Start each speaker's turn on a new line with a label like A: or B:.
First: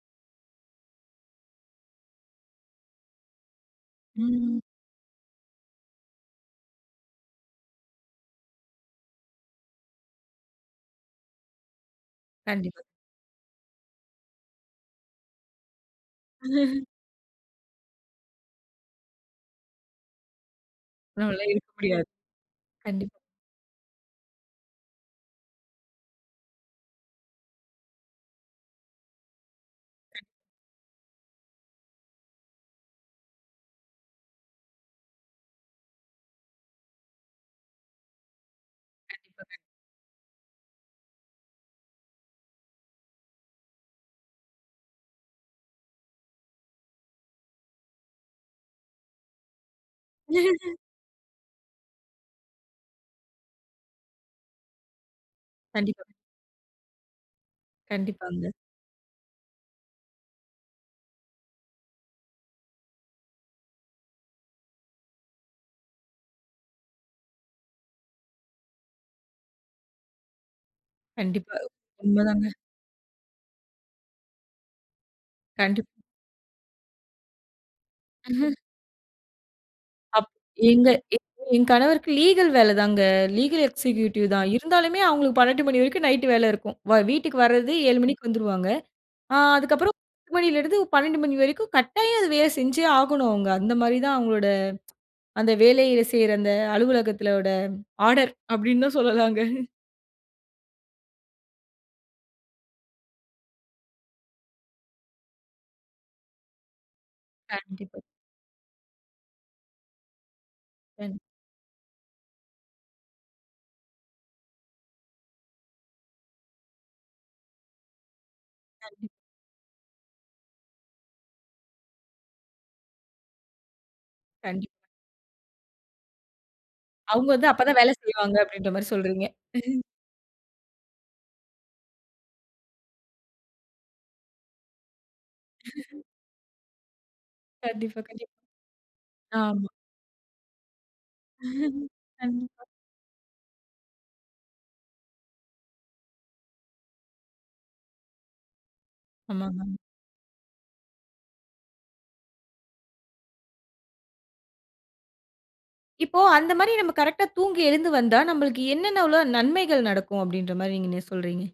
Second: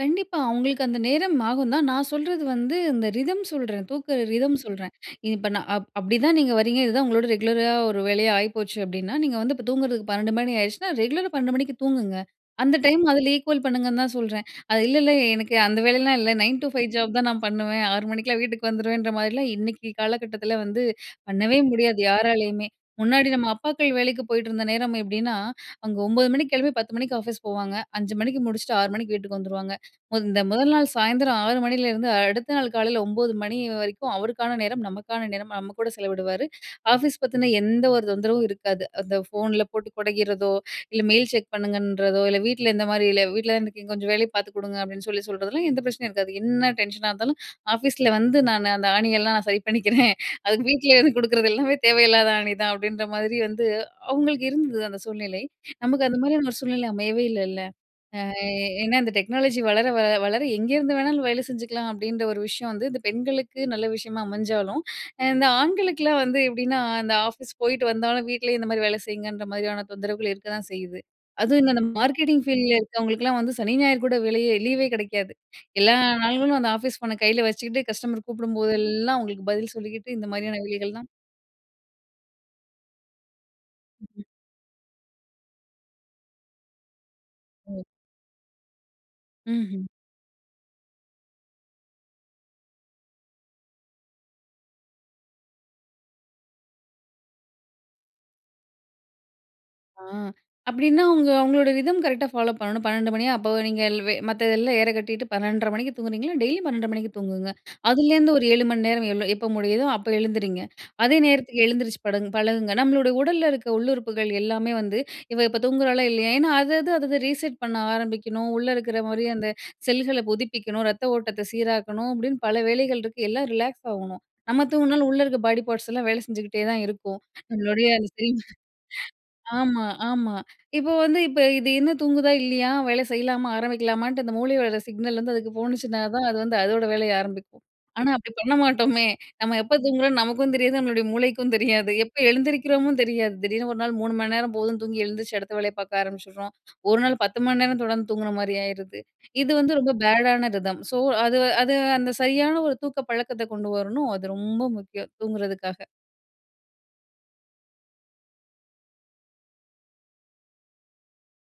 A: கண்டிப்பா. அவங்களுக்கு அந்த நேரம் ஆகும் தான். நான் சொல்றது வந்து இந்த ரிதம் சொல்றேன், தூங்குற ரிதம்
B: ம்.
A: சொல்றேன், இப்போ நான் அப் அப்படிதான் நீங்க வர்றீங்க இதுதான் உங்களோட ரெகுலரா ஒரு வேலையா ஆயிப்போச்சு அப்படின்னா, நீங்க வந்து இப்போ தூங்குறதுக்கு 12 மணி ஆயிடுச்சுனா, ரெகுலரா 12 மணிக்கு தூங்குங்க. அந்த
B: கண்டிப்பா.
A: டைம் அதில ஈக்குவல் பண்ணுங்கன்னு தான் சொல்றேன். அது இல்ல, இல்ல எனக்கு அந்த வேலையெல்லாம் இல்ல. 9 டு 5 ஜாப் தான் நான் பண்ணுவேன், 6 மணிக்கெல்லாம் வீட்டுக்கு வந்துருவேன்ற மாதிரிலாம் இன்னைக்கு காலகட்டத்தில வந்து
B: நம்மளால
A: பண்ணவே
B: இருக்க
A: முடியாது,
B: முடியாது.
A: யாராலேயுமே.
B: கண்டிப்பா.
A: முன்னாடி நம்ம அப்பாக்கள் வேலைக்கு போய்ட்டிருந்த நேரம் எப்படின்னா, அங்க 9 மணிக்கு கிளம்பி 10 மணிக்கு ஆஃபீஸ் போவாங்க. 5 மணிக்கு முடிச்சுட்டு 6 மணிக்கு வீட்டுக்கு வந்துருவாங்க.
B: கண்
A: இந்த முதல் நாள் சாயந்தரம் 6 மணிலேருந்து அடுத்த நாள் காலையில 9 மணி வரைக்கும் அவருக்கான நேரம், நமக்கான நேரம், நம்ம கூட செலவிடுவார். ஆஃபீஸ் பத்தீன்னா எந்த ஒரு தொந்தரவும் இருக்காது. அந்த
B: கண்டிப்பா. கண்
A: ஃபோனில போட்டு கொடைகிறதோ, இல்ல மெயில் செக் பண்ணுங்கன்றதோ, இல்ல வீட்டில இந்த மாரி இல்ல, "வீட்டில தான இருக்கிங்க கொஞ்சம் வேலைய பாத்துக் கொடுங்க" அப்படின்னு சொல்லி சொல்றதெல்லாம் எந்த பிரச்சனையும் இருக்காது. என்ன டென்ஷனா இருந்தாலும், ஆஃபீஸில வந்து நான் அந்த ஆணியெல்லாம் நான் சரி பண்ணிக்கிறேன். அது வீட்டிலேயே கொடுக்கறது எல்லாமே தேவையில்லாத ஆணி தான், அப்படின்ற மாரி வந்து. அவங்களுக்கு இருந்தது அந்த சூழ்நிலை,
B: கண்டிப்பா.
A: நமக்கு அந்த மாரியான ஒரு சூழ்நிலை அமையவே இல்லைல்ல. அ அ
B: கண்டிப்பாங்க.
A: ஏன்னா, இந்த டெக்னாலஜி வளர வ வளர எங்கேருந்து வேணாலும் வேலை செஞ்சுக்கலாம் அப்படின்ற ஒரு விஷயம் வந்து இந்த பெண்களுக்கு நல்ல விஷயமா அமைஞ்சாலும், அ இந்த ஆண்களுக்கெலாம் வந்து எப்படின்னா அந்த ஆஃபீஸ் போயிட்டு வந்தாலும், வீட்டிலேயே இந்த மாரி வேலை செய்யுங்கன்ற மாதிரியான தொந்தரவுகள் இருக்கதான் செய்யுது.
B: கண்டிப்பா.
A: அதுவும் இந்த மார்க்கெட்டிங்
B: உண்மைதாங்க.
A: ஃபீல்டில இருக்கிறவங்களுக்கெல்லாம், வந்து சனி ஞாயிறு கூட வேலையே லீவே கிடைக்காது.
B: கண்டிப்
A: எல்லா நாள்களும் அந்த ஆஃபீஸ் ஃபோனை கையில வச்சுக்கிட்டு, கஸ்டமர் கூப்பிடும் போதெல்லாம் அவங்களுக்கு பதில் சொல்லிக்கிட்டு, இந்த
B: அப்
A: மாரியான
B: எங்க
A: வேலைகள் தான்.
B: [unintelligible] என் கணவருக்கு லீகல் வேலை தாங்க. லீகல்
A: ம், ம்.
B: எக்ஸிக்யூட்டிவ் தான். இருந்தாலுமே அவுங்களுக்கு 12 மணி வரைக்கும் நைட் வேலை இருக்கும். வ வீட்டுக்கு வரது
A: ஓ!
B: 7 மணிக்கு வந்துருவாங்க. ஆ.
A: ம்ஹ்ம்.
B: அதுக்கப்புறம் 10 மணிலேருந்து 12 மணி வரைக்கும் கட்டாயம் அது வேலை செஞ்சே ஆகணும் அவங்க. அந்த மாதிரி தான் அவங்களோட, அந்த வேலையில செய்ற அந்த அலுவலகத்தோட ஆர்டர், அப்படின்னு தான் சொல்லலாங்க.
A: ஆ அப்படின்னா, அவங்க அவங்களோட ரிதம் கரெக்ட்டா ஃபாலோ பண்ணணும். 12 மணியா அப்போ நீங்க எல் வ மத்ததுதெல்லாம் ஏற கட்டிட்டு 12:30 மணிக்கு தூங்குனீங்களா டெய்லி 12.30 மணிக்கு தூங்குங்க.
B: கண்டிப்பா.
A: அதுலேருந்து ஒரு 7 மணிநேரம் எப்போ முடியுதோ அப்போ எழுந்துரிங்க. அதே
B: ம்.
A: நேரத்துக்கு எழுந்திரிச்சு படகுங் பழகுங்க. நம்மளுட உடல்ல இருக்கிற உள்ளுறுப்புகள் எல்லாமே வந்து இவள் இப்போ தூங்குறாளா? இல்லையா? ஏன்னா அது, அது அதை ரீசெட் பண்ண ஆரம்பிக்கணும், உள்ள இருக்குற
B: கண்டிப்
A: மாரி அந்த செல்களை புதுப்பிக்கணும், ரத்த ஓட்டத்தை சீராக்கணும், அப்படின்னு பல வேலைகள் இருக்கு. எல்லாம் ரிலாக்ஸ் ஆகணும். நம்ம
B: கண்டிப்பா.
A: தூங்குனாலும், உள்ளே இருக்கிற பாடி பார்ட்ஸ்லாம் வேலை செஞ்சுகிட்டே தான் இருக்கும்.
B: அவுங்க வந்து அப்ப தான்
A: நம்மளுடைய
B: வேலை
A: அந்த
B: செய்வாங்க,
A: சினிமா
B: அப்படின்ற மாரி சொல்றீங்க.
A: ஆமா, ஆமா. இப்போ வந்து இப்ப இது இன்னும் தூங்குதா? இல்லையா? வேலை செய்யலாமா? ஆரம்பிக்கலாமான்னுட்டு அந்த மூளையோட சிக்னல் வந்து அதுக்கு போனுச்சின்னா தான் அது வந்து அதோட வேலையை ஆரம்பிக்கும்.
B: கண்டிப்பா,
A: ஆனா,
B: கண்டிப்
A: அப்படி பண்ண மாட்டோமே! நம்ம
B: ஆமா.
A: எப்போ தூங்குறோம்னு நமக்கும் தெரியாது, நம்மளுடைய மூளைக்கும் தெரியாது. எப்போ
B: கண்டிப்பா.
A: எழுந்திரிக்கிறோமோ தெரியாது. திடீர்னு ஒரு நாள் 3 மணி நேரம் போதும்ன்னு தூங்கி எழுந்திரிச்சி, அடுத்த வேலைய பார்க்க ஆரம்பிச்சிடுறோம். ஒரு நாள் 10 மணி நேரம் தொடர்ந்து தூங்குன மாரி ஆயிருது. இது
B: ஆமாங்க.
A: வந்து ரொம்ப பேடான ரிதம். ஸோ, அது-அது அந்த சரியான ஒரு தூக்க பழக்கத்தை கொண்டு வரணும். அது ரொம்ப முக்கியம், தூங்குறதுக்காக.
B: இப்போ, அந்த மாரி நம்ம கரெக்ட்டா தூங்கி எழுந்து வந்தா, நமக்கு என்னென்னவுளா நன்மைகள் நடக்கும்? அப்படின்ற மாரி நீங்க என்ன சொல்றீங்க?